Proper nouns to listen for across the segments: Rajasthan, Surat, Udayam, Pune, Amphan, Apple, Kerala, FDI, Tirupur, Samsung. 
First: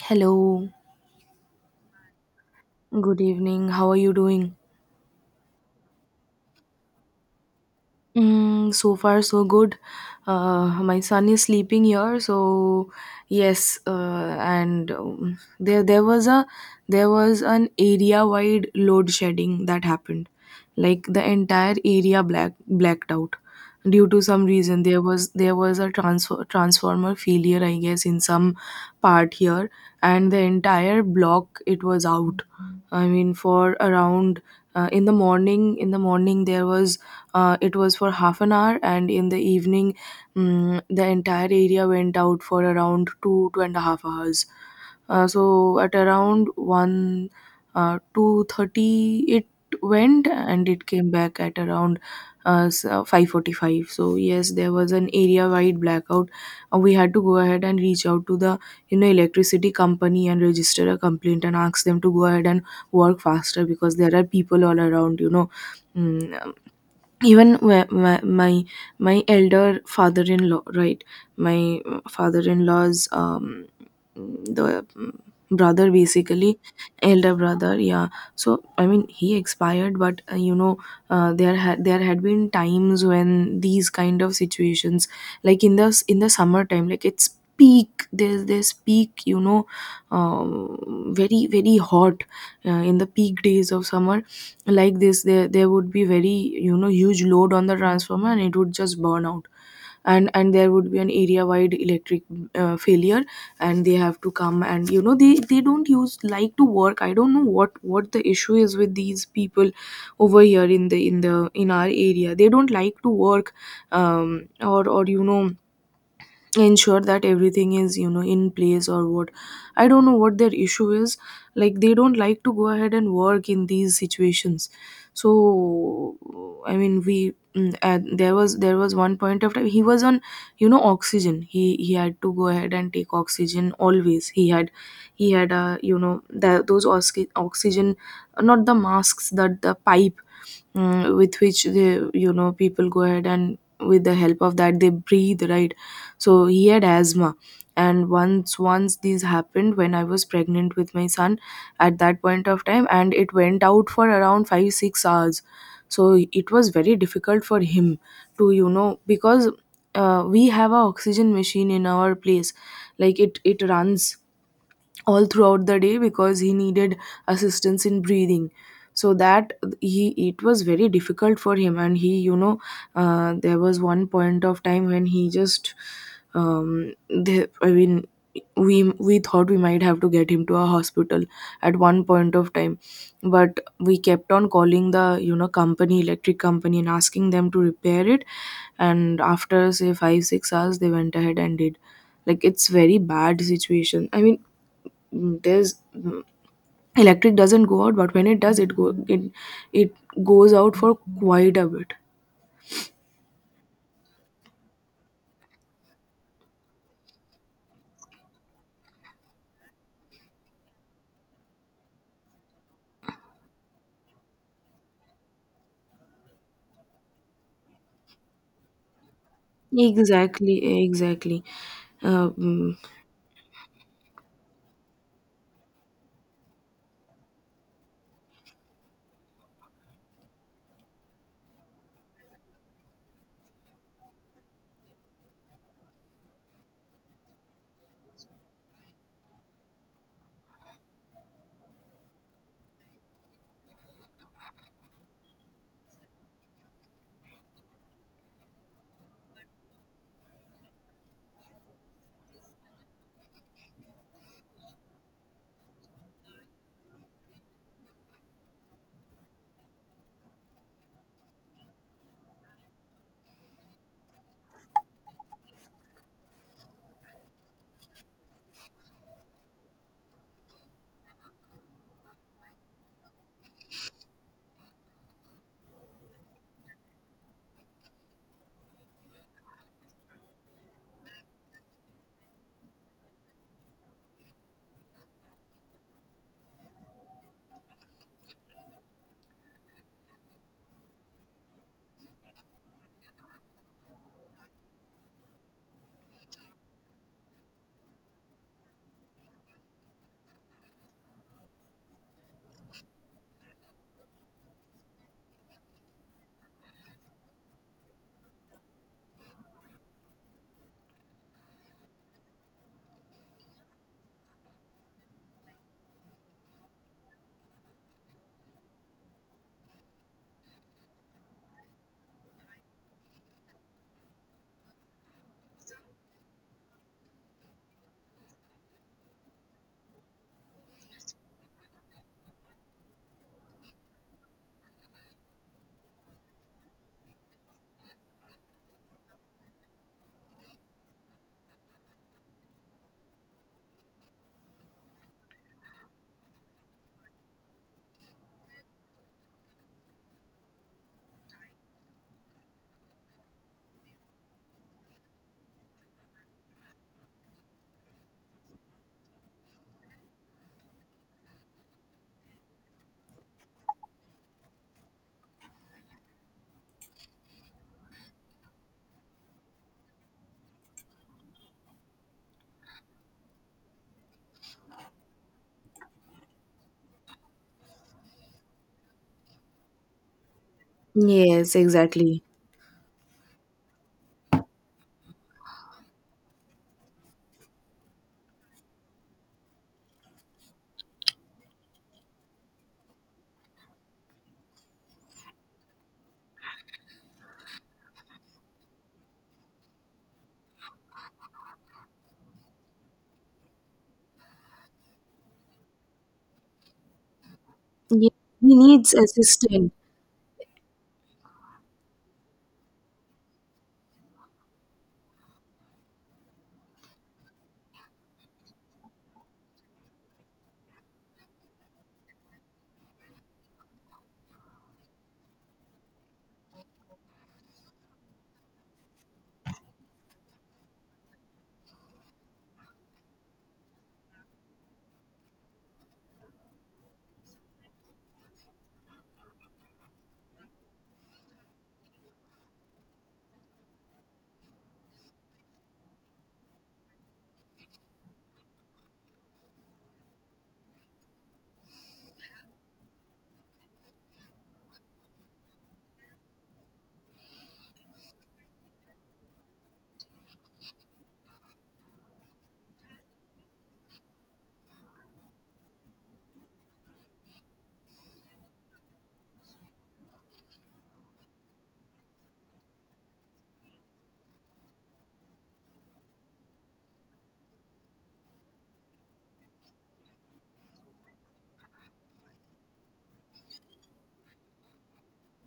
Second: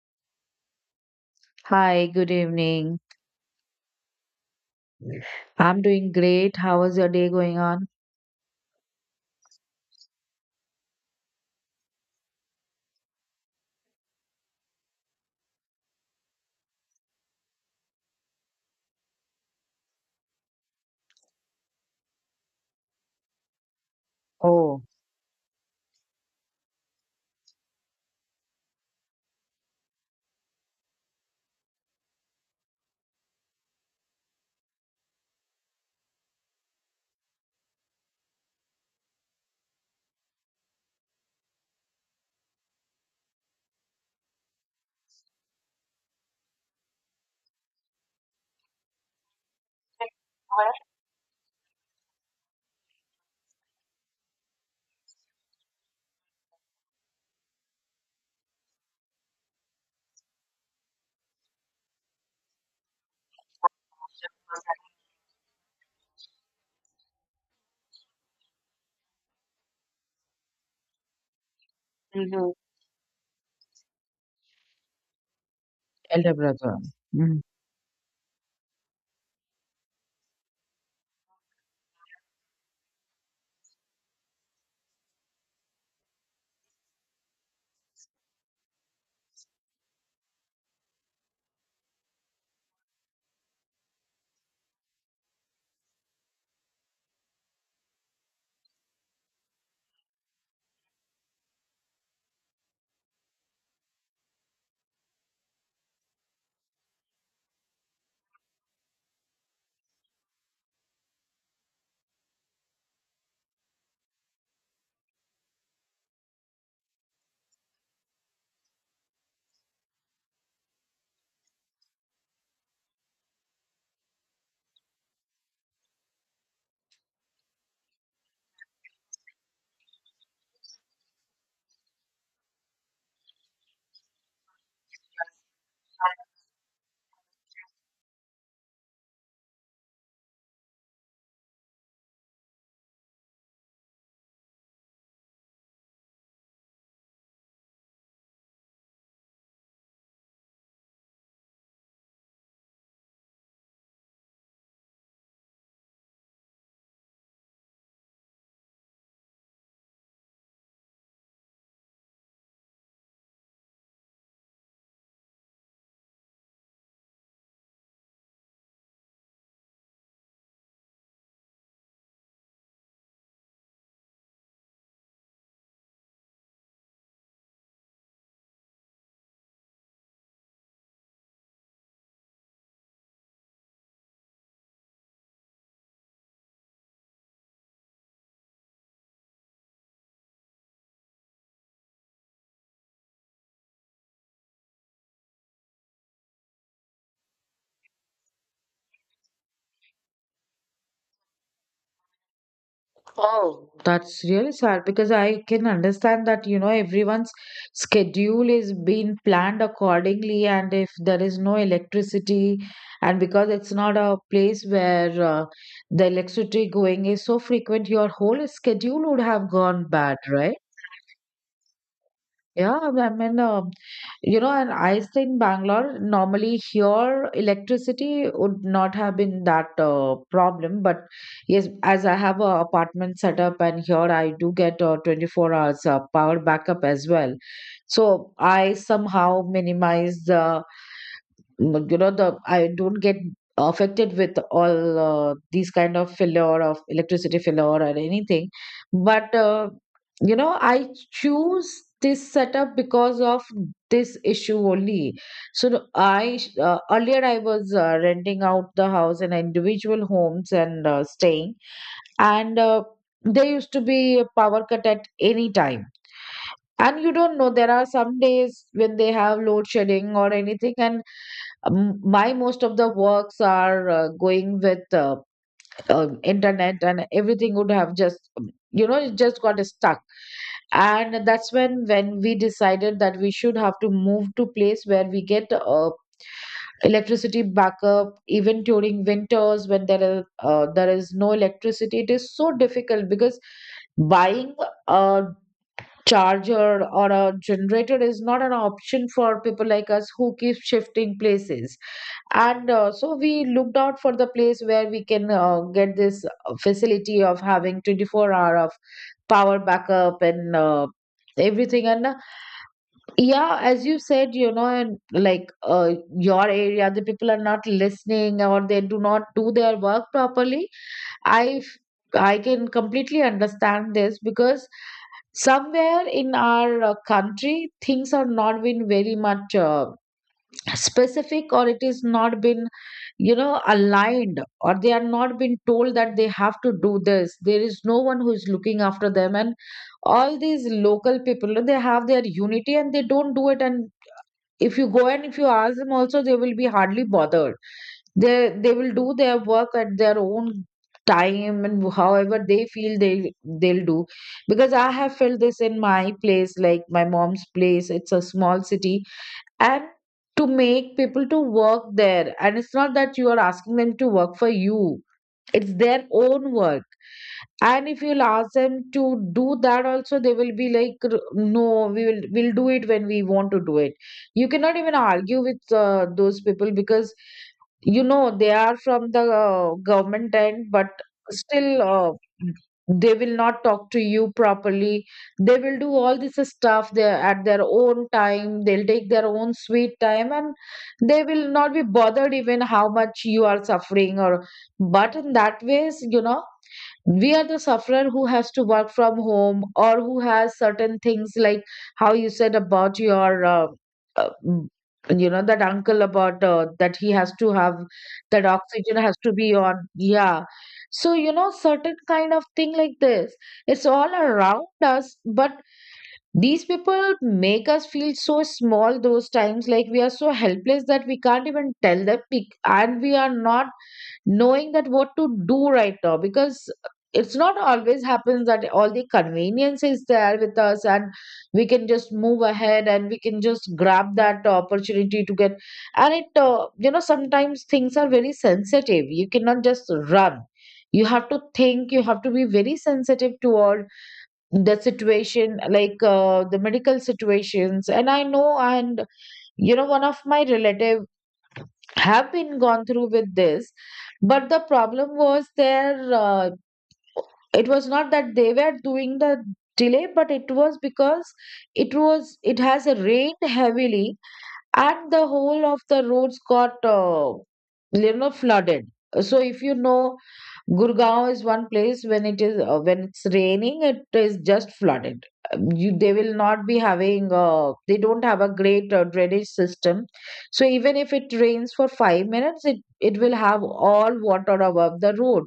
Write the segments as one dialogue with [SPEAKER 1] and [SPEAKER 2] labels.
[SPEAKER 1] Hello.
[SPEAKER 2] Hi, good evening.
[SPEAKER 1] Good evening. How are you doing?
[SPEAKER 2] I'm doing great. How was your day going on?
[SPEAKER 1] So far, so good. My son is sleeping here, so yes, and there there was a there was an area wide load shedding that happened, like the entire area blacked out due to some
[SPEAKER 2] Oh,
[SPEAKER 1] reason. There was a transfer transformer failure, I guess, in some part here, and the entire block, it was out. I mean, for around, in the morning, there was, it was for half an hour, and in the evening, the entire area went out for around 2.5 hours. So at around one 2:30, it went and it came back at around uh, 5:45. So yes, there was an area wide blackout. We had to go ahead and reach out to the electricity company and register a complaint and ask them to go ahead and work faster, because there are people all around. You know Mm, even my elder father-in-law, right, my
[SPEAKER 2] hmm
[SPEAKER 1] father-in-law's, the, brother,
[SPEAKER 2] elder
[SPEAKER 1] basically.
[SPEAKER 2] brother.
[SPEAKER 1] Elder
[SPEAKER 2] Mm.
[SPEAKER 1] brother, yeah. So I mean he expired, but there had been times when these kind of situations, like in the summertime, like it's peak. There's there's peak, very very hot, in the peak days of summer like this, there would be very, huge load on the transformer, and it would just burn out. And and there would be an area wide electric, failure, and they have to come, and they don't use like to work. I don't know what the issue is with these people over here. In our area, they don't like to work, or ensure that everything is in place, or what. I don't know what their issue is. Like, they don't like to go ahead and work in these situations. So I mean, we, there was one point of time, he was on oxygen. He had to go ahead and take oxygen always. He had, the, those, oxygen, not the masks, that the pipe, with which, the people go ahead, and with the help of that they breathe, right? So he had asthma. And once these happened when I was pregnant with my son, at that point of time, and it went out for around 5 6 hours. So it was very difficult for him to, because, we have a oxygen machine in our place. Like, it runs all throughout the day because he needed assistance in breathing. So that he it was very difficult for him, and he, there was one point of time when he just, the I mean, we we thought we might have to get him to a hospital at one point of time. But we kept on calling the, company, electric company, and asking them to repair it. And after, say, 5 6 hours, they went ahead and did. Like, it's very bad situation. I mean, mm, there's mm, electric doesn't go out, but when it does, it go it it goes out for quite a bit.
[SPEAKER 2] Oh, that's really sad because, I can understand that, you know, everyone's schedule is being planned accordingly. And if there is no electricity, and because it's not a place where the electricity going is so frequent, your whole schedule would have gone bad,
[SPEAKER 1] Exactly,
[SPEAKER 2] right?
[SPEAKER 1] exactly.
[SPEAKER 2] Yeah,
[SPEAKER 1] um,
[SPEAKER 2] I mean, you know, and I stay in Bangalore. Normally, here electricity would not have been that problem, but yes, as I have a apartment set up, and here I do get 24 hours power backup as well. So I somehow minimize the you know the I don't get affected with all these kind of failure of electricity failure or anything, but you know, I choose this setup because of this issue only. So I, earlier I was renting out the house in individual homes and staying, and there used to be a power cut at any time, and you don't know, there are some days when they have load shedding or anything. And my most of the works are going with internet, and everything would have just, you know, it just got stuck. And that's when we decided that we should have to move to place where we get electricity backup. Even during winters, when there is no electricity, it is so difficult because buying a charger or a generator is not an option for people like us who keep shifting places. And so we looked out for the place where we can get this facility of having 24 hour of power backup and everything. And yeah, as you said, you know, and like, your area, the people are not listening or they do not do their work properly. I can completely understand this because somewhere in our country, things are not been very much specific, or it is not been, you know, aligned, or they are not been told that they have to do this. There is no one who is looking after them, and all these local people, they have their unity and they don't do it. And if you go and if you ask them also, they will be hardly bothered. They will do their work at their own time, and however they feel, they'll do. Because I have felt this in my place, like my mom's place, it's a small city, and to make people to work there, and it's not that you are asking them to work for you, it's their own work. And if you'll ask them to do that also, they will be like, "R- no, we will we'll do it when we want to do it." You cannot even argue with those people because, you know, they are from the government end, but
[SPEAKER 1] yes
[SPEAKER 2] still
[SPEAKER 1] exactly.
[SPEAKER 2] they will not talk to you properly. They will do all this stuff there at their own time. They'll take their own sweet time, and they will not be bothered even how much you are suffering. Or but in that ways, you know, we are the sufferer, who has to work from home or who has certain things like how you said about your, uh, mm, you know, that uncle, about that he has to have
[SPEAKER 1] Ye-
[SPEAKER 2] that
[SPEAKER 1] he needs
[SPEAKER 2] oxygen has to be
[SPEAKER 1] assistance.
[SPEAKER 2] on. Yeah. So, you know, certain kind of thing like this, it's all around us, but these people make us feel so small those times, like we are so helpless that we can't even tell them, we- and we are not knowing that what to do right now because it's not always happens that all the convenience is there with us, and we can just move ahead and we can just grab that opportunity to get. And it, you know, sometimes things are very sensitive, you cannot just run, you have to think, you have to be very sensitive toward the situation, like, the medical situations. And I know, and you know, one of my relative have been gone through with this, but the problem was there, it was not that they were doing the delay, but it was because it was, it has rained heavily and the whole of the roads got, you know, flooded. So, if you know, Gurgaon is one place, when it is when it's raining, it is just flooded. You, they will not be having they don't have a great drainage system, so even if it rains for five minutes, it will have all water above the road.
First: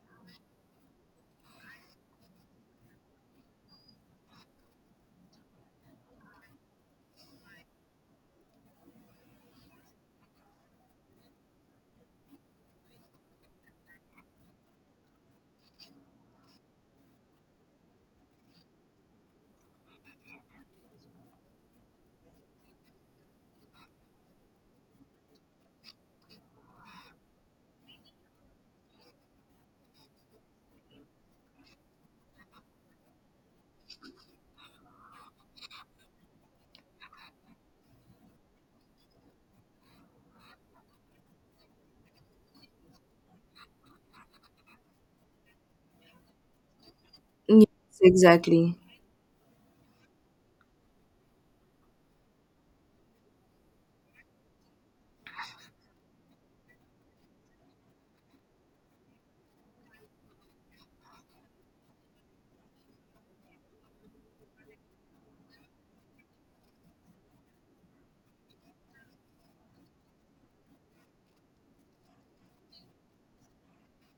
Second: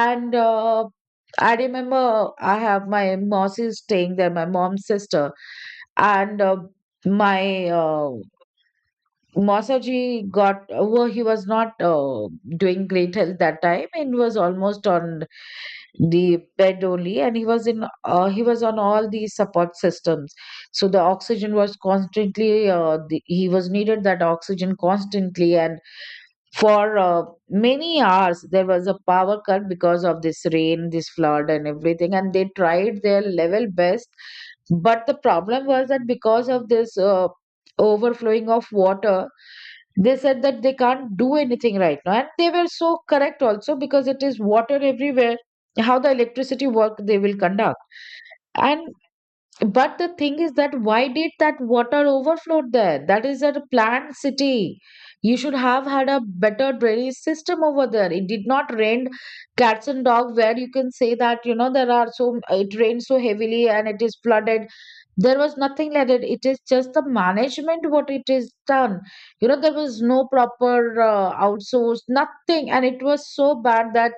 [SPEAKER 2] And I remember, I have my mossy staying there, my mom's sister. And my uh, Masaji got, well, he was not doing great health that time, and was almost on the bed only, and he was in, he was on all the support systems. So the oxygen was constantly, the, he was needed that oxygen constantly. And for many hours there was a power cut because of this rain, this flood, and everything, and they tried their level best. But the problem was that because of this overflowing of water, they said that they can't do anything right now. And they were so correct also because it is water everywhere, how the electricity work they will conduct.
[SPEAKER 1] Yes, exactly,
[SPEAKER 2] And, but the thing is that why did that water overflow there? That is a planned city. You should have had a better drainage system over there. It did not rain cats and dog, where you can say that, you know, there are so, it rained so heavily and it is flooded. There was nothing like that. It is just the management, what it is done. You know, there was no proper outsource, nothing, and it was so bad that,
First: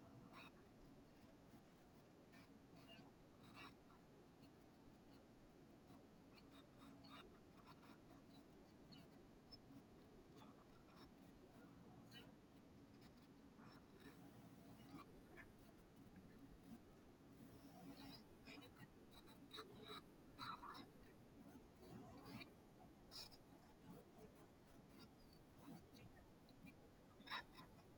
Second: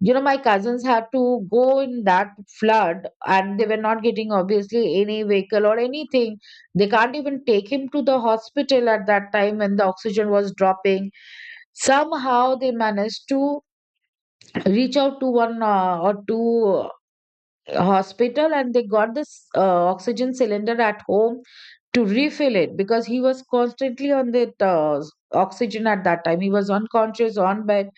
[SPEAKER 2] you know, my cousins had to go in that flood, and they were not getting obviously any vehicle or anything. They can't even take him to the hospital at that time when the oxygen was dropping. Somehow they managed to reach out to one or two hospital, and they got this oxygen cylinder at home to refill it because he was constantly on that oxygen at that time. He was unconscious on bed,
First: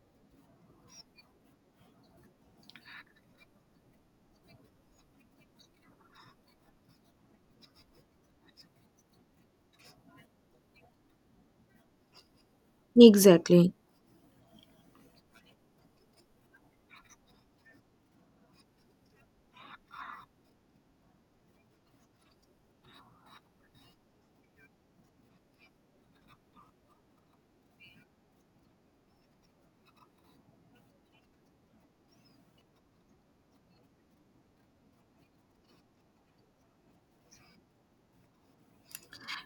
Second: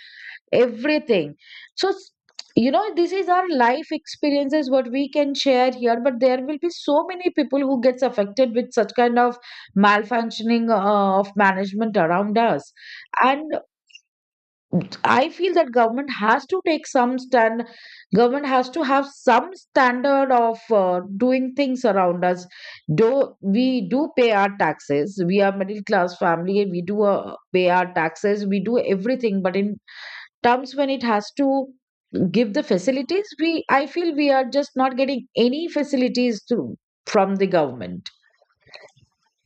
[SPEAKER 2] everything. So s-, you know, this is our life experiences what we can share here, but there will be so many people who gets affected with such kind of malfunctioning of management around us. And
[SPEAKER 1] exactly.
[SPEAKER 2] I feel that government has to take some stand, government has to have some standard of doing things around us. Though we do pay our taxes, we are middle class family, we do pay our taxes, we do everything, but in terms when it has to give the facilities, we, I feel we are just not getting any facilities to, from the government.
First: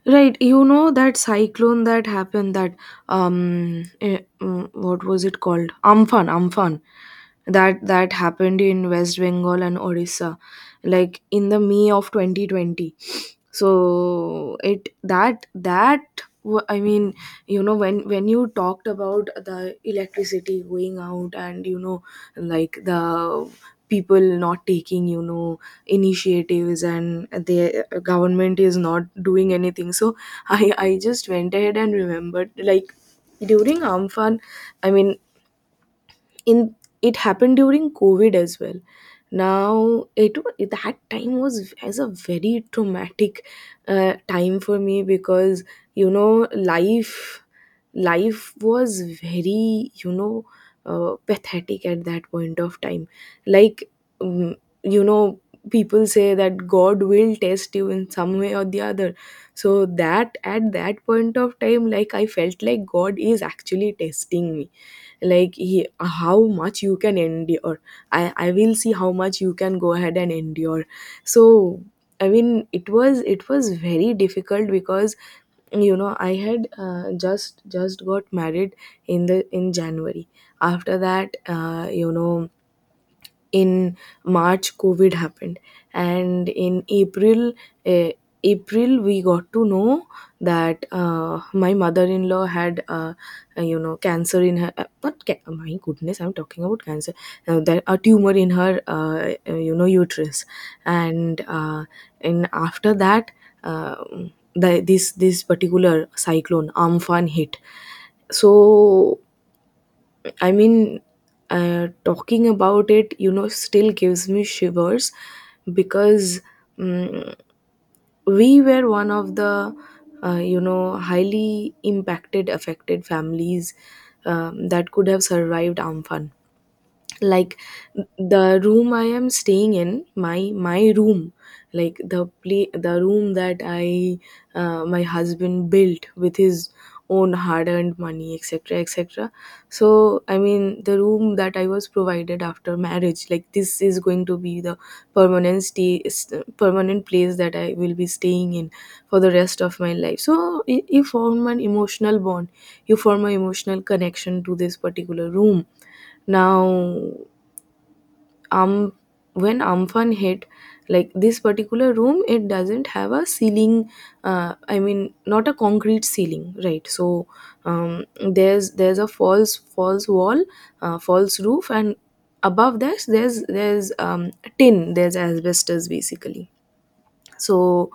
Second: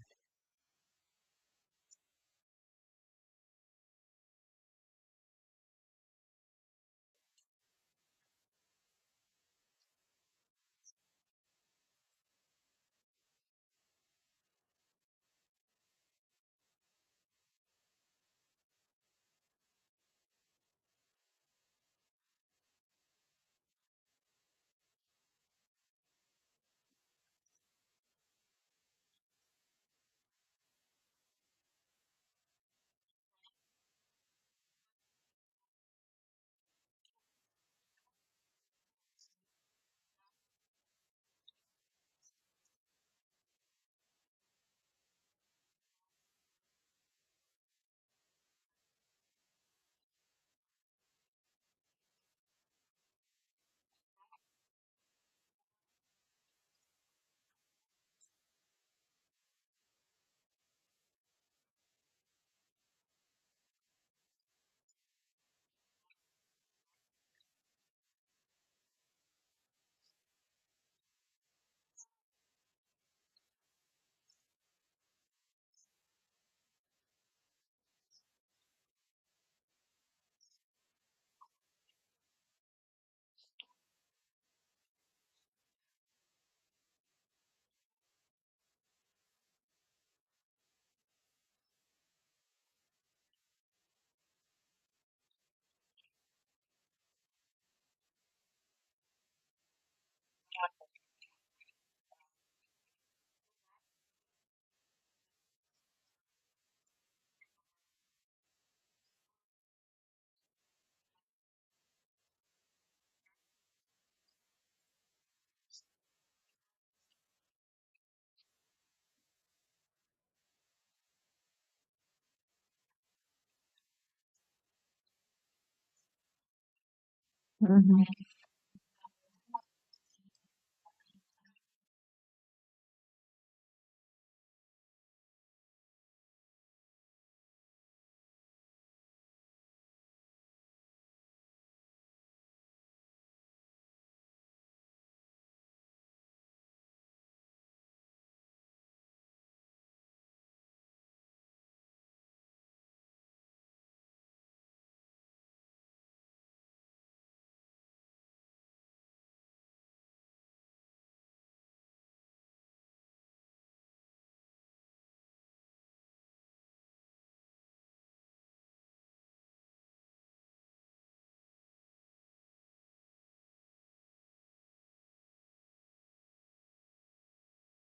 [SPEAKER 1] Right, that cyclone that happened, that, what was it called? Amphan. That that happened in West Bengal and Odisha, like in the May of 2020. So, it that that w- I mean, when you talked about the electricity going out, and, like, the people not taking, initiatives, and the government is not doing anything. So I just went ahead and remembered, like, during Amphan, I mean, in it happened during COVID as well. Now, that time was as a very traumatic, time for me, because, you know life life was very, pathetic at that point of time. Like, mm, you know people say that God will test you in some way or the other. So that, at that point of time, like, I felt like God is actually testing me. Like, he, how much you can endure. I will see how much you can go ahead and endure. So I mean, it was very difficult, because, I had, just got married in the, in January. After that, in March, COVID happened. And in uh, April, we got to know that, my mother-in-law had, cancer in her, not ca-, my goodness, I'm talking about cancer, that a tumor in her, uterus. And, and after that, um this particular cyclone, Amphan, hit. So I mean, talking about it, still gives me shivers. Because, mm we were one of the, highly impacted, affected families, that could have survived Amphan. Like,
[SPEAKER 2] Mhm.
[SPEAKER 1] the room I am staying in, my room, like the room that I my husband built with his own hard earned money, etc etc. So I mean, the room that I was provided after marriage, like, this is going to be the permanent place that I will be staying in for the rest of my life. So you form an emotional bond. You form an emotional connection to this particular room. Now, um when Amphan hit, like, this particular room, it doesn't have a ceiling, I mean, not a concrete ceiling, right? So, um, there's a false wall, false roof. And above that, there's, tin, there's asbestos, basically. So,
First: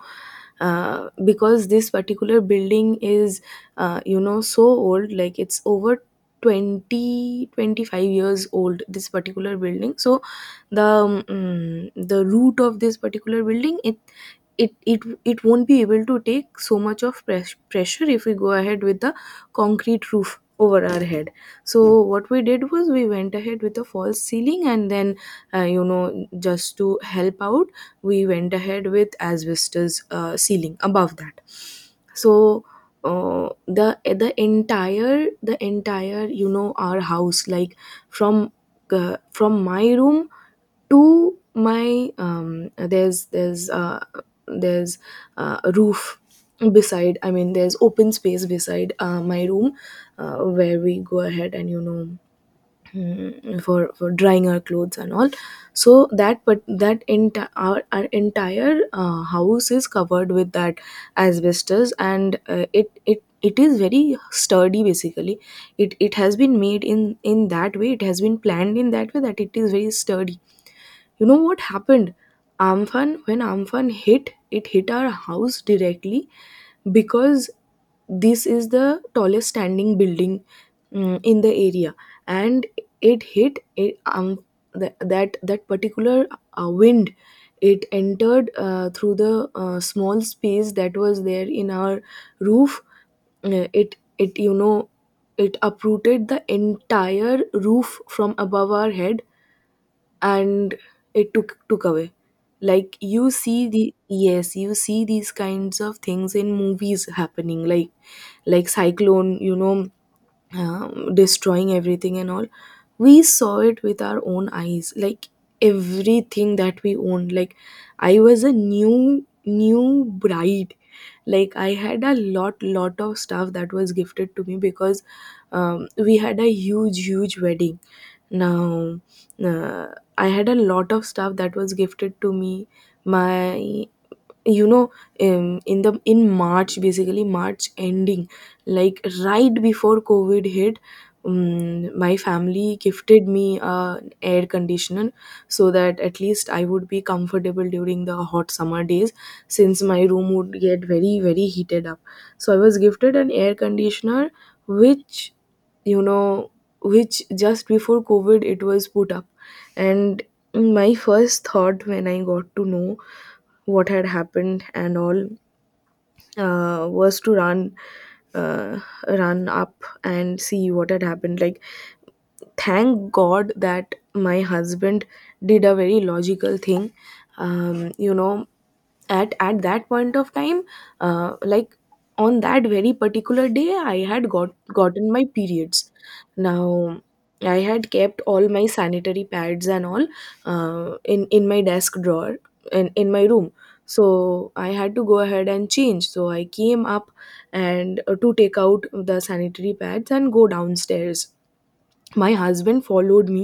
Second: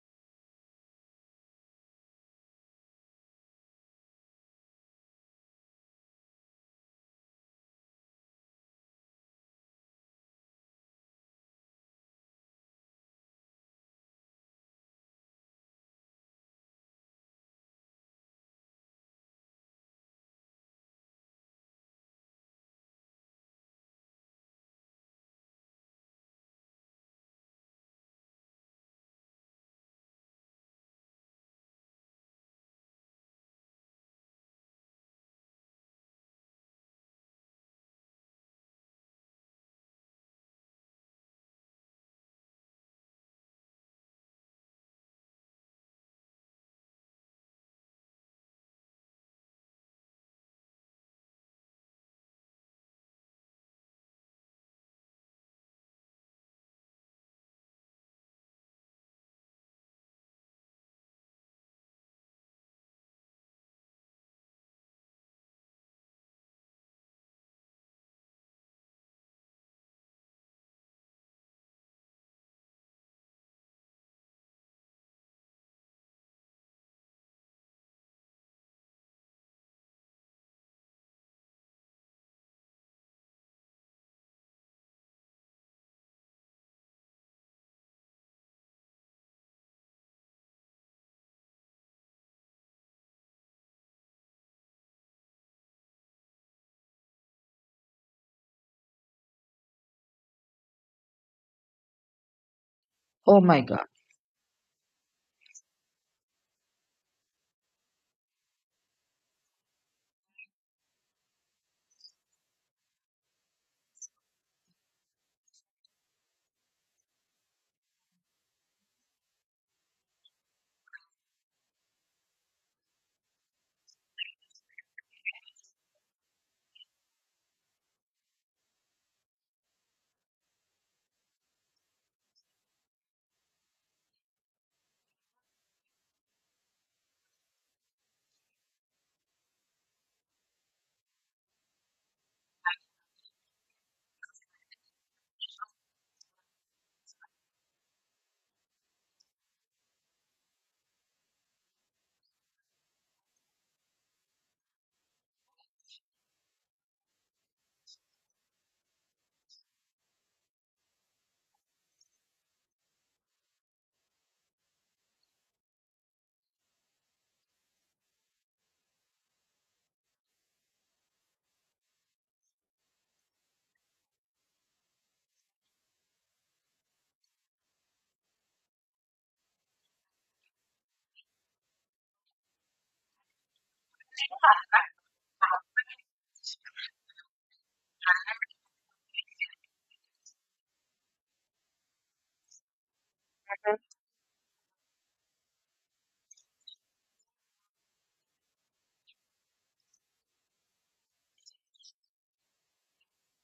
[SPEAKER 1] because this particular building is, so old, like it's over 20, 25 years old, this particular building. So the, the root of this particular building, it, it it won't be able to take so much of pressure, if we go ahead with the concrete roof over our head. So what we did was, we went ahead with a false ceiling, and then, just to help out, we went ahead with asbestos, ceiling above that. So, uh, the the entire you know our house, like, from, from my room to my, there's a roof beside, I mean, there's open space beside, my room, where we go ahead and, for drying our clothes and all. So that but that entire, our entire, house is covered with that asbestos. And, it is very sturdy, basically. It has been made in that way, it has been planned in that way, that it is very sturdy. You know what happened? Amphan, when Amphan hit, it hit our house directly, because this is the tallest standing building, in the area. And it hit it, that particular, wind. It entered, through the, small space that was there in our roof. It uprooted the entire roof from above our head. And it took away. Like, you
[SPEAKER 2] Oh my
[SPEAKER 1] see
[SPEAKER 2] god.
[SPEAKER 1] the yes, you see these kinds of things in movies happening, like, cyclone, destroying everything and all. We saw it with our own eyes. Like, everything that we owned. Like, I was a new, new bride. Like, I had a lot, of stuff that was gifted to me, because, we had a huge, huge wedding. Now, uh, I had a lot of stuff that was gifted to me. My, you know, in the in March, basically March ending, like right before COVID hit, my family gifted me a air conditioner so that at least I would be comfortable during the hot summer days, since my room would get very very heated up. So I was gifted an air conditioner, which, you know, which just before COVID it was put up. And my first thought when I got to know what had happened and all, was to run, uh, run up and see what had happened. Like, thank God that my husband did a very logical thing. Um, you know, at that point of time, like, on that very particular day, I had gotten my periods now. I had kept all my sanitary pads and all in my desk drawer, in my room. So I had to go ahead and change, so I came up, and to take out the sanitary pads and go downstairs. My husband followed me.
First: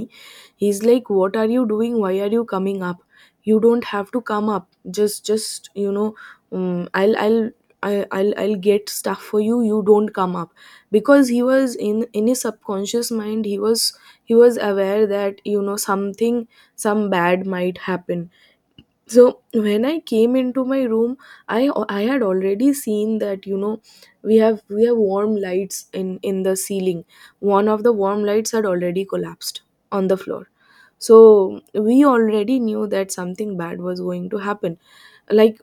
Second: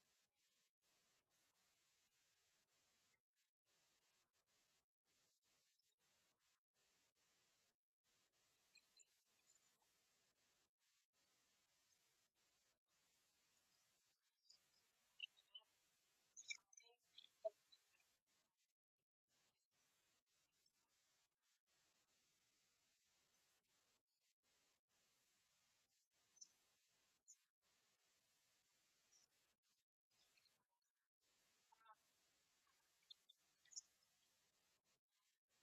[SPEAKER 1] He's like, what are you doing, why are you coming up? You don't have to come up, just um, i'll i'll I- I'll get stuff for you, you don't come up. Because he was, in his subconscious mind, he was, he was aware that, you know, something, some bad might happen. So when I came into my room, I I had already seen that, you know, we have warm lights in the ceiling. One of the warm lights had already collapsed on the floor. So we already knew that something bad was going to happen. Like,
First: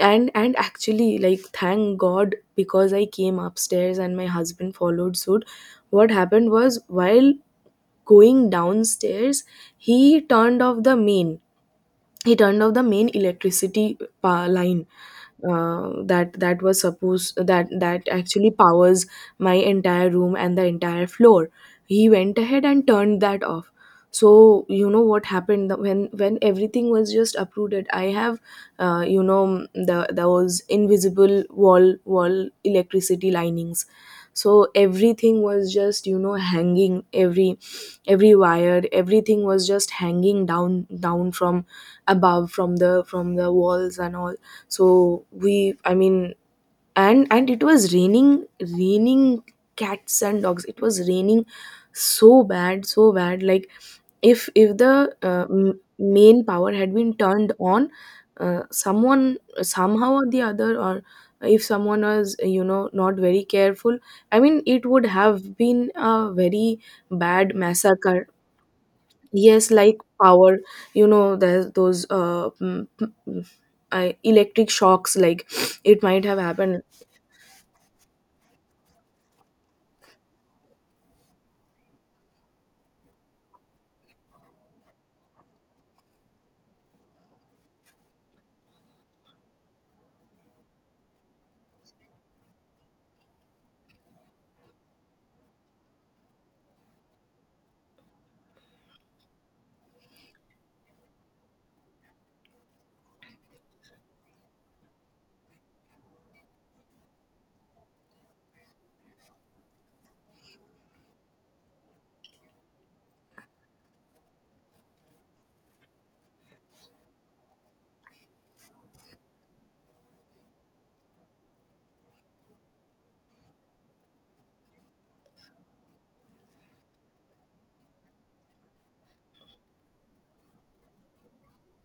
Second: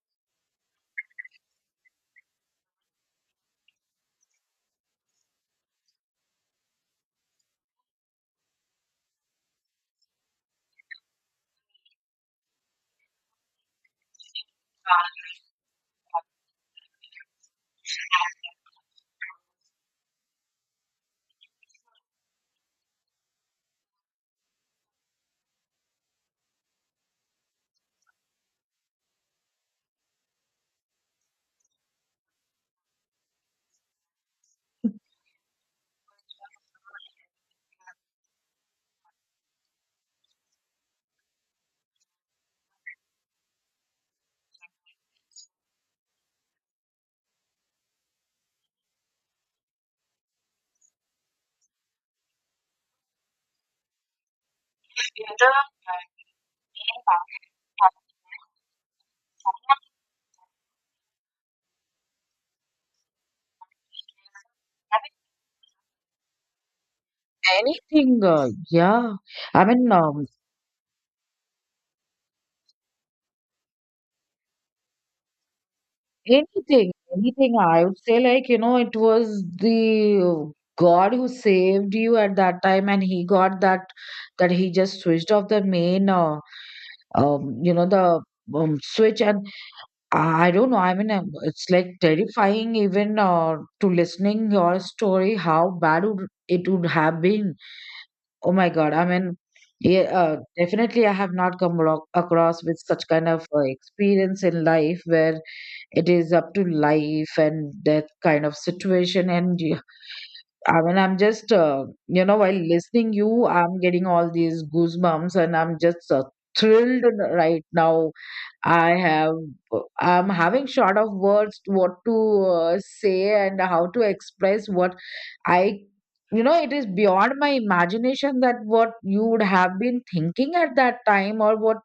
[SPEAKER 1] and actually, like, thank God, because I came upstairs and my husband followed suit. What happened was, while going downstairs, he turned off the main he turned off the main electricity pa line, that that was supposed that actually powers my entire room and the entire floor. He went ahead and turned that off. So, you know what happened, when everything was just uprooted, I have, you know, the those invisible wall electricity linings, so everything was just, you know, hanging. Every wire, everything was just hanging down, down from above, from the walls and all. So we, I mean, and it was raining, cats and dogs. It was raining so bad, so bad. Like, if the main power had been turned on, someone somehow or the other, or if someone was, you know, not very careful, I mean, it would have been a very bad
[SPEAKER 2] Anything
[SPEAKER 1] massacre.
[SPEAKER 2] yeah. I
[SPEAKER 1] Yes,
[SPEAKER 2] mean
[SPEAKER 1] like, power, you know, there's those I, electric shocks, like, it might have happened.
[SPEAKER 2] anything, anything. I would say, like, you know, it was the God who saved you at that time, and he got that, that he just switched off the main, you know, the, switch. And I don't know, I mean, it's like terrifying even to listening your story, how bad would, it would have been. Oh my God. I mean, yeah, definitely, I have not come alo- across with such kind of experience in life where it is up to life and death kind of situation. And yeah, I mean, I'm just you know, while listening you, I'm getting all these goosebumps, and I'm just thrilled right now. I have, I'm having short of words what to say and how to express what I, you know, it is beyond my imagination that what you would have been thinking at that time, or what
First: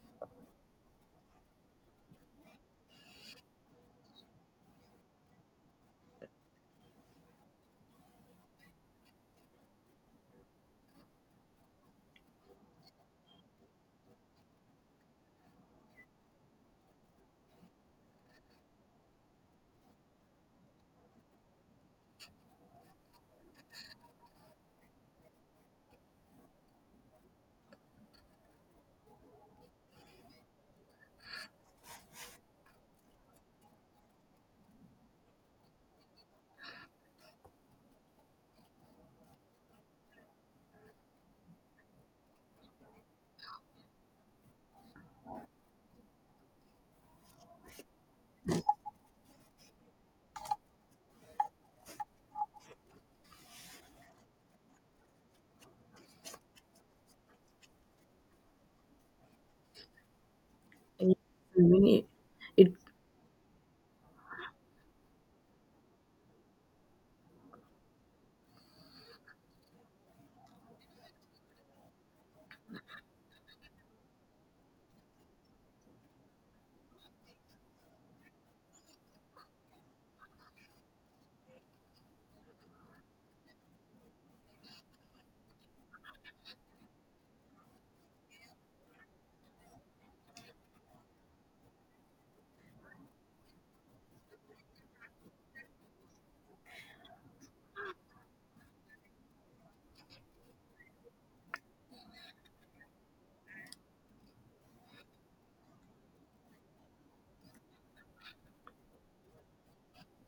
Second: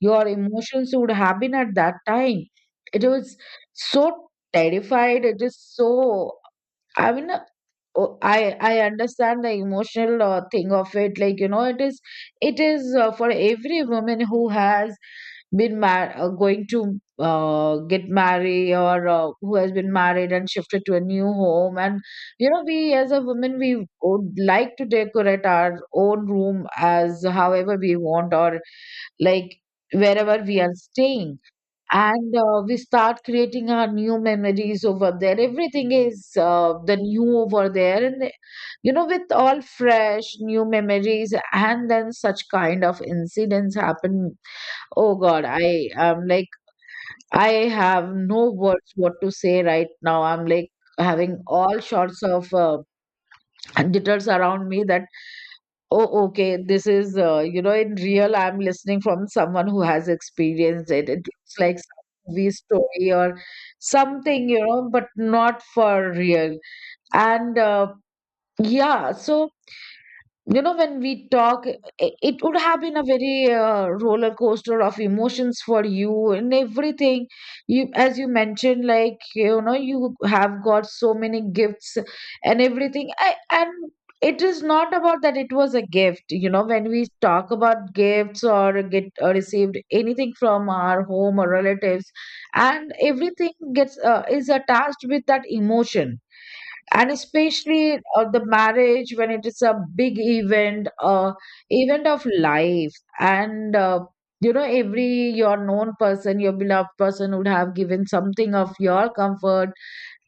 [SPEAKER 2] your emotions would have been at that time. It was so terrified. It is so, I mean, oh, I understand the emotional thing of it. Like, you know, it is, it is for every woman who has been mar- going to get married, or who has been married and shifted to a new home. And you know, we as a woman, we would like to decorate our own room as however we want, or like, wherever we are staying. And we start creating our new memories over there, everything is the new over there. And you know, with all fresh new memories, and then such kind of incidents happen. Oh god, I am like, I have no words what to say right now, I'm like having all sorts of jitters around me that, oh, okay. This is, you know, in real, I'm listening from someone who has experienced it. It looks like some movie
[SPEAKER 1] It,
[SPEAKER 2] story or something, you know, but not for real. And yeah, so. You know, when we talk, it would have been a very roller coaster of emotions for you and everything. You, as you mentioned, like, you know, you have got so many gifts and everything. I, and it is not about that it was a gift. You know, when we talk about gifts or get or received anything from our home or relatives, and everything gets is attached with that emotion, and especially the marriage, when it is a big event of life. And you know, every your known person, your beloved person, would have given something of your comfort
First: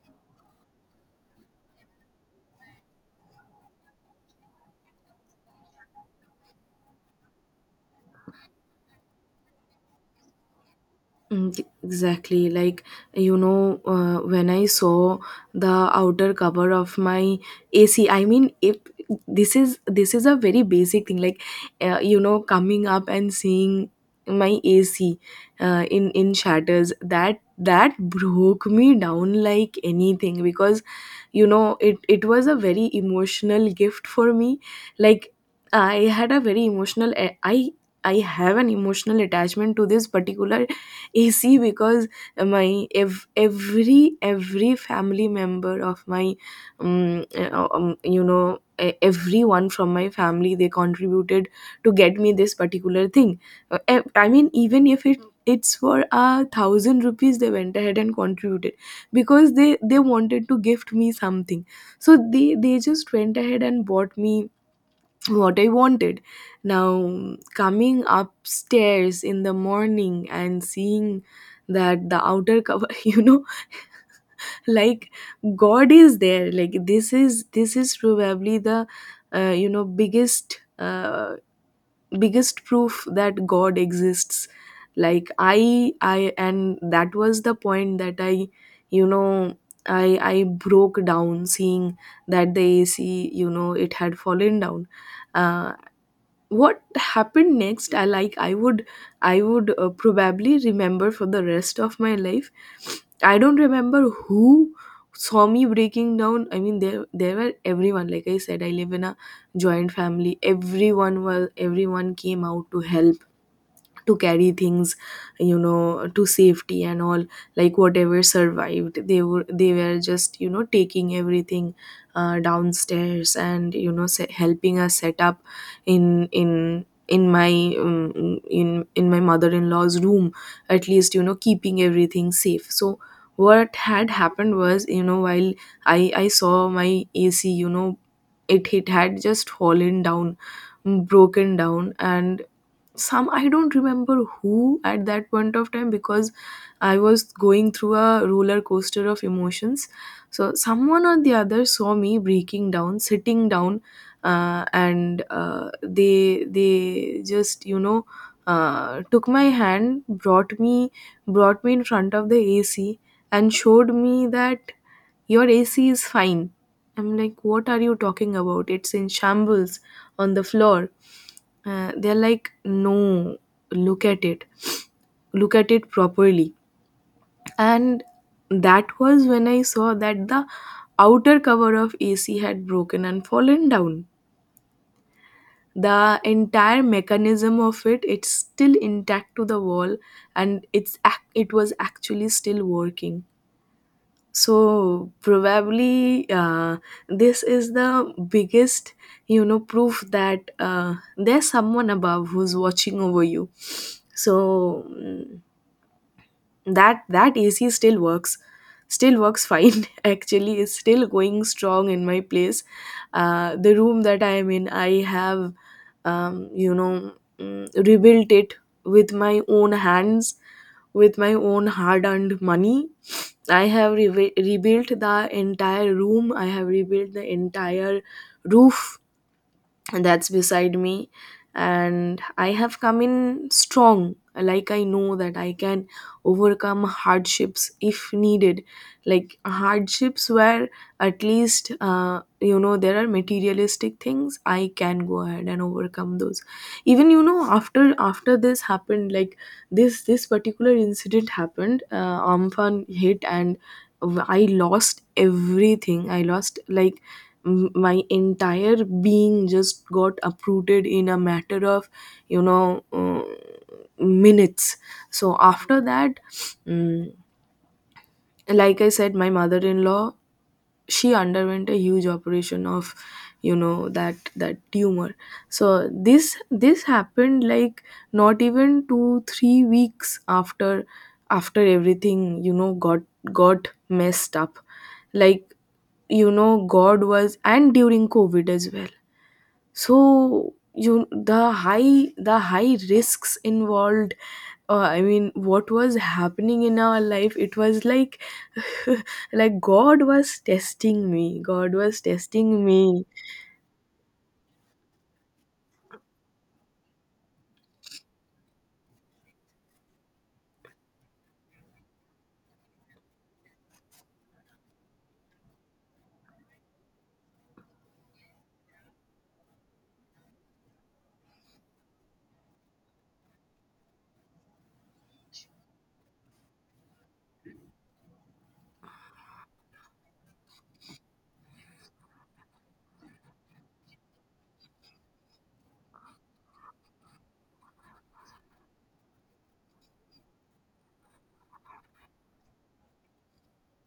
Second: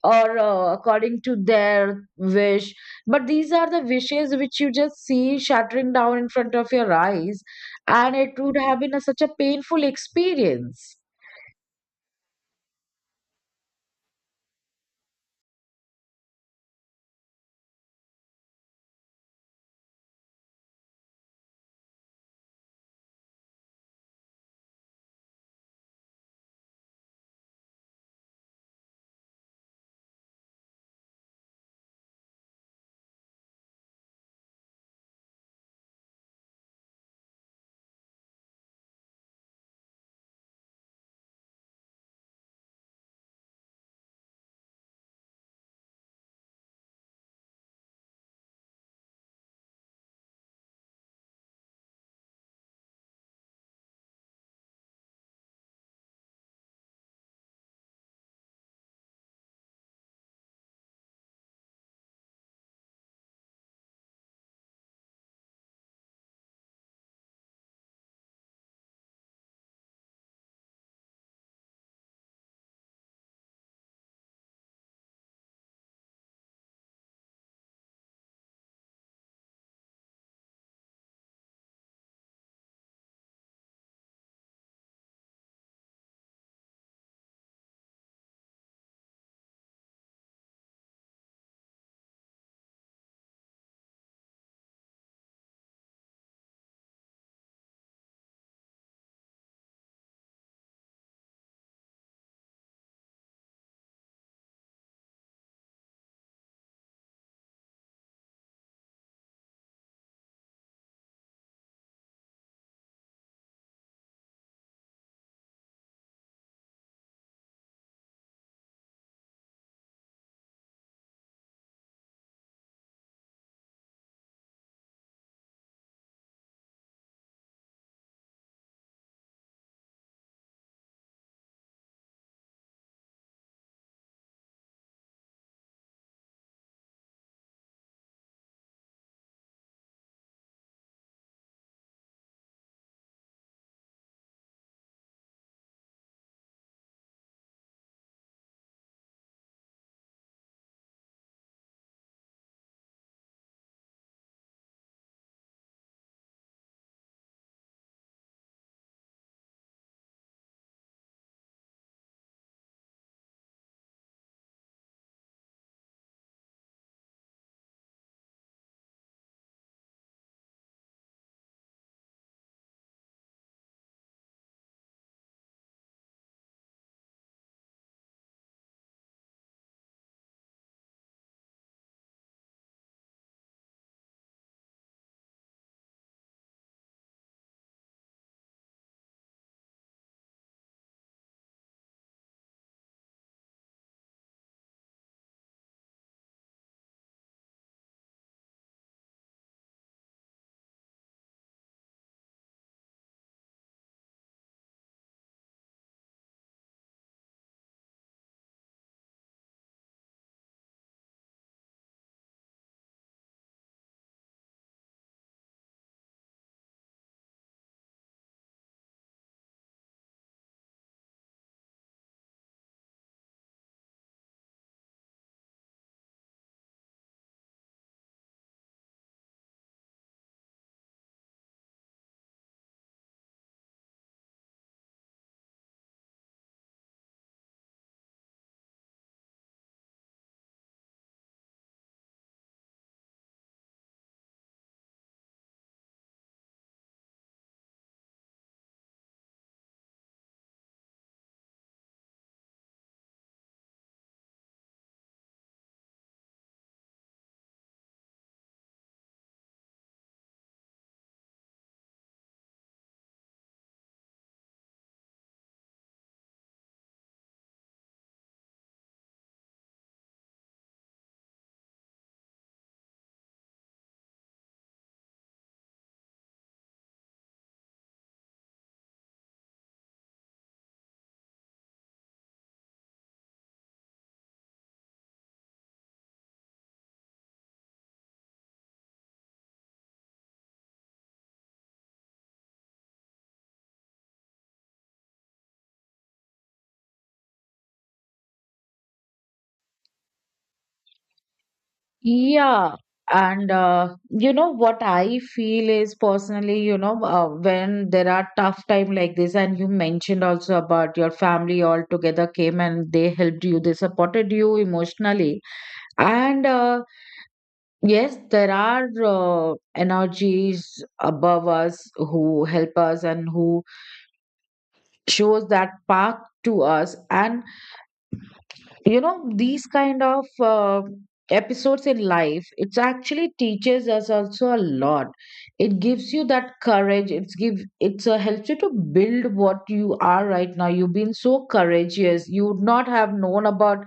[SPEAKER 2] or according to their wish, but these are the wishes which you just see shattering down in front of your eyes, and it would have been a, such a painful experience.
[SPEAKER 1] Exactly. Like, you know, when I saw the outer cover of my AC, I mean, if this is a very basic thing, like, you know, coming up and seeing my AC in shatters, that broke me down like anything, because, you know, it was a very emotional gift for me. Like, I had a very emotional, I have an emotional attachment to this particular AC, because my every family member of my you know, everyone from my family, they contributed to get me this particular thing. I mean, even if it it's for a thousand rupees, they went ahead and contributed because they wanted to gift me something. So they just went ahead and bought me what I wanted. Now, coming upstairs in the morning and seeing that the outer cover, you know, like, God is there. Like, this is probably the you know, biggest biggest proof that God exists. Like, I and that was the point that I, you know, I broke down seeing that the AC, you know, it had fallen down. Uh, what happened next, I would probably remember for the rest of my life. I don't remember who saw me breaking down. I mean, there were everyone. Like I said, I live in a joint family. Everyone was, everyone came out to help, to carry things, you know, to safety and all. Like, whatever survived, they were just, you know, taking everything downstairs, and, you know, helping us set up in my in my mother-in-law's room, at least, you know, keeping everything safe. So what had happened was, you know, while I saw my AC, you know, it had just fallen down, broken down, and some, I don't remember who at that point of time, because I was going through a roller coaster of emotions. So someone or the other saw me breaking down, sitting down, and they just, you know, took my hand, brought me, brought me in front of the AC and showed me that, your AC is fine. I'm like, what are you talking about? It's in shambles on the floor. They're like, no, look at it. Look at it properly. And that was when I saw that the outer cover of AC had broken and fallen down. The entire mechanism of it, it's still intact to the wall, and it was actually still working. So probably, this is the biggest, you know, proof that, there's someone above who's watching over you. So, that AC still works, still works fine. Actually, it's still going strong in my place. The room that I am in, I have, um, you know rebuilt it with my own hands, with my own hard earned money. I have rebuilt the entire room, I have rebuilt the entire roof that's beside me. And I have come in strong. Like, I know that I can overcome hardships if needed. Like, hardships where at least, you know, there are materialistic things, I can go ahead and overcome those. Even, you know, after this happened, like, this particular incident happened, Amphan hit, and I lost everything. I lost, like, my entire being just got uprooted in a matter of, you know, minutes. So after that, mm, like I said, my mother-in-law, she underwent a huge operation of, you know, that tumor. So this happened like not even 2-3 weeks after, everything, you know, got messed up. Like, you know, God was, and during COVID as well. So you, the high risks involved, I mean, what was happening in our life, it was like, like, God was testing me, god was testing
[SPEAKER 2] Yeah,
[SPEAKER 1] me
[SPEAKER 2] and you know what I feel is, personally, you know, when there are tough time like this, and you mentioned also about your family all together came and they helped you, they supported you emotionally, and yes, there are energies above us who help us and who shows that path to us, and you know these kind of episodes in life, it actually teaches us also a lot. It gives you that courage, it's give it's helps you to build what you are right now. You've been so courageous, you would not have known about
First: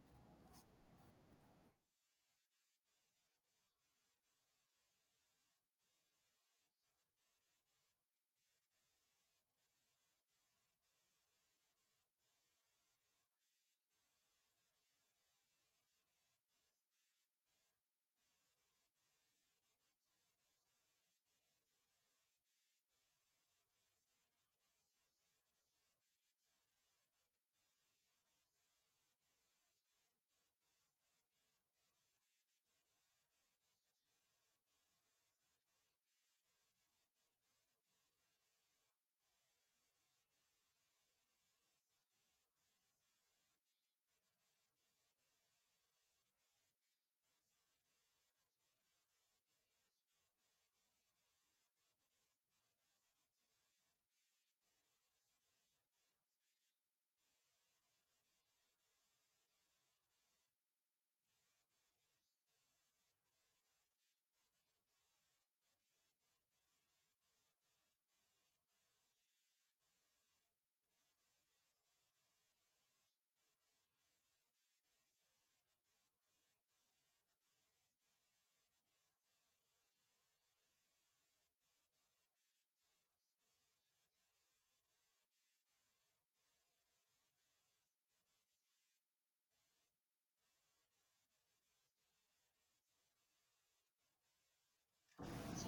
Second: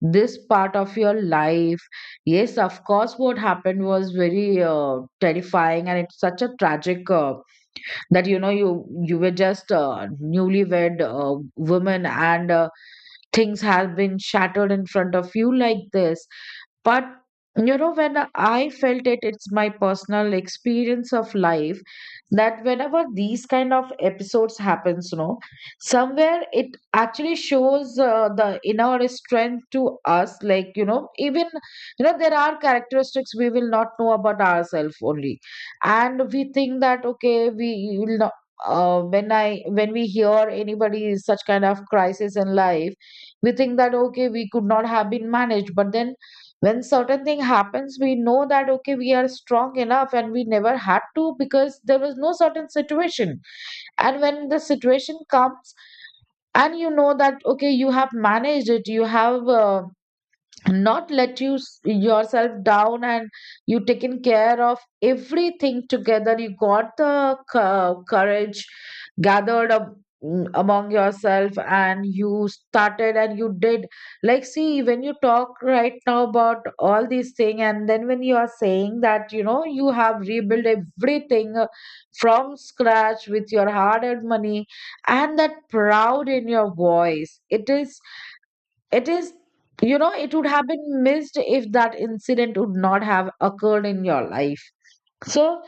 [SPEAKER 2] this part of your life. Yes, of course, what happened was very terrifying, and it's such a tragic, that you know, you were just a newlywed woman, and things have been shattered in front of you like this. But you know, when I felt it, it's my personal experience of life that whenever these kind of episodes happens, you know, somewhere it actually shows the inner strength to us. Like, you know, even you know, there are characteristics we will not know about ourselves only, and we think that okay, we will not, when we hear anybody is such kind of crisis in life, we think that okay, we could not have been managed, but then when certain thing happens, we know that okay, we are strong enough, and we never had to because there was no certain situation. And when the situation comes, and you know that okay, you have managed it, you have not let you yourself down, and you taken care of everything together, you got the courage gathered up, among yourself, and you started and you did. Like, see, when you talk right now about all these things, and then when you are saying that you know, you have rebuilt everything from scratch with your hard earned money, and that proud in your voice, it is, it is, you know, it would have been missed if that incident would not have occurred in your life. So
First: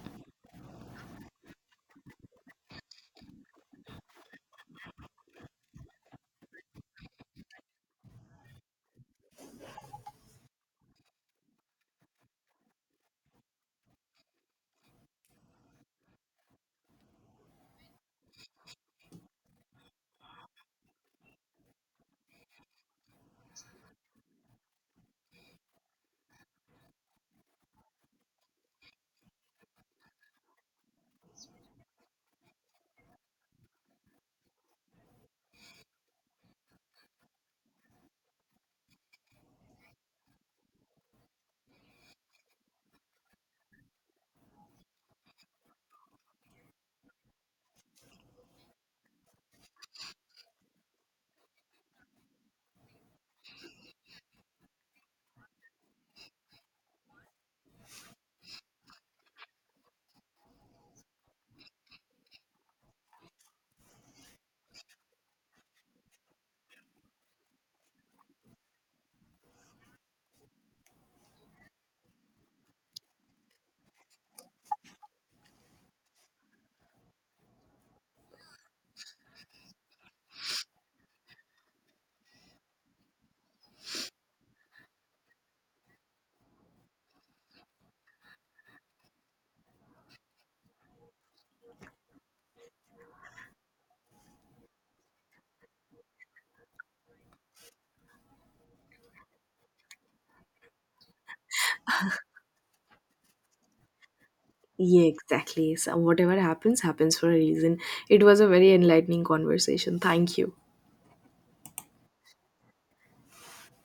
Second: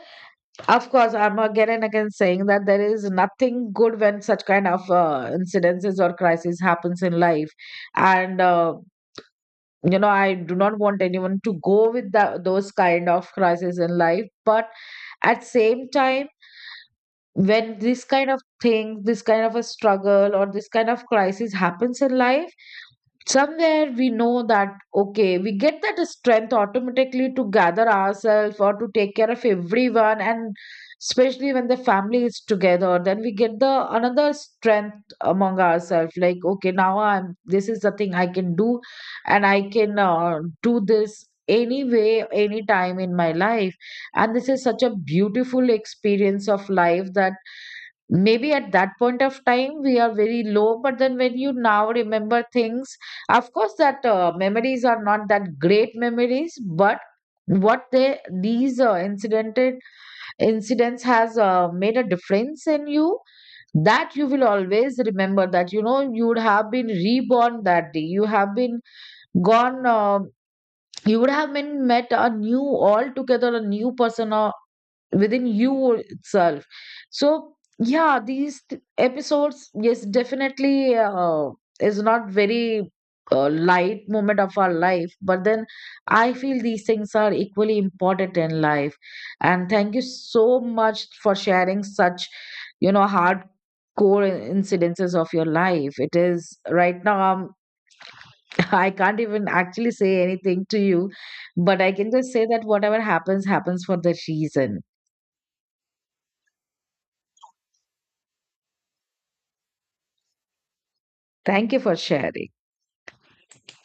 [SPEAKER 2] of course, I'm again and again saying that there is nothing good when such kind of incidences or crises happens in life, and you know, I do not want anyone to go with that, those kind of crises in life, but at same time, when this kind of thing, this kind of a struggle or this kind of crisis happens in life, somewhere we know that okay, we get that strength automatically to gather ourselves or to take care of everyone. And especially when the family is together, then we get the another strength among ourselves, like okay, now I'm, this is the thing I can do, and I can do this anyway anytime in my life. And this is such a beautiful experience of life, that maybe at that point of time we are very low, but then when you now remember things, of course that memories are not that great memories, but what they, these incidented incidents has made a difference in you, that you will always remember that, you know, you would have been reborn that day, you have been gone you would have been met a new, altogether a new person, or within you itself. So yeah, these episodes, yes definitely, is not very light moment of our life, but then I feel these things are equally important in life. And thank you so much for sharing such, you know, hard core incidences of your life. It is right now, I can't even actually say anything to you, but I can just say that whatever happens happens for the reason.
[SPEAKER 1] Yeah, exactly. So whatever happens, happens for a reason. It was a very enlightening conversation. Thank you.
[SPEAKER 2] Thank you for sharing.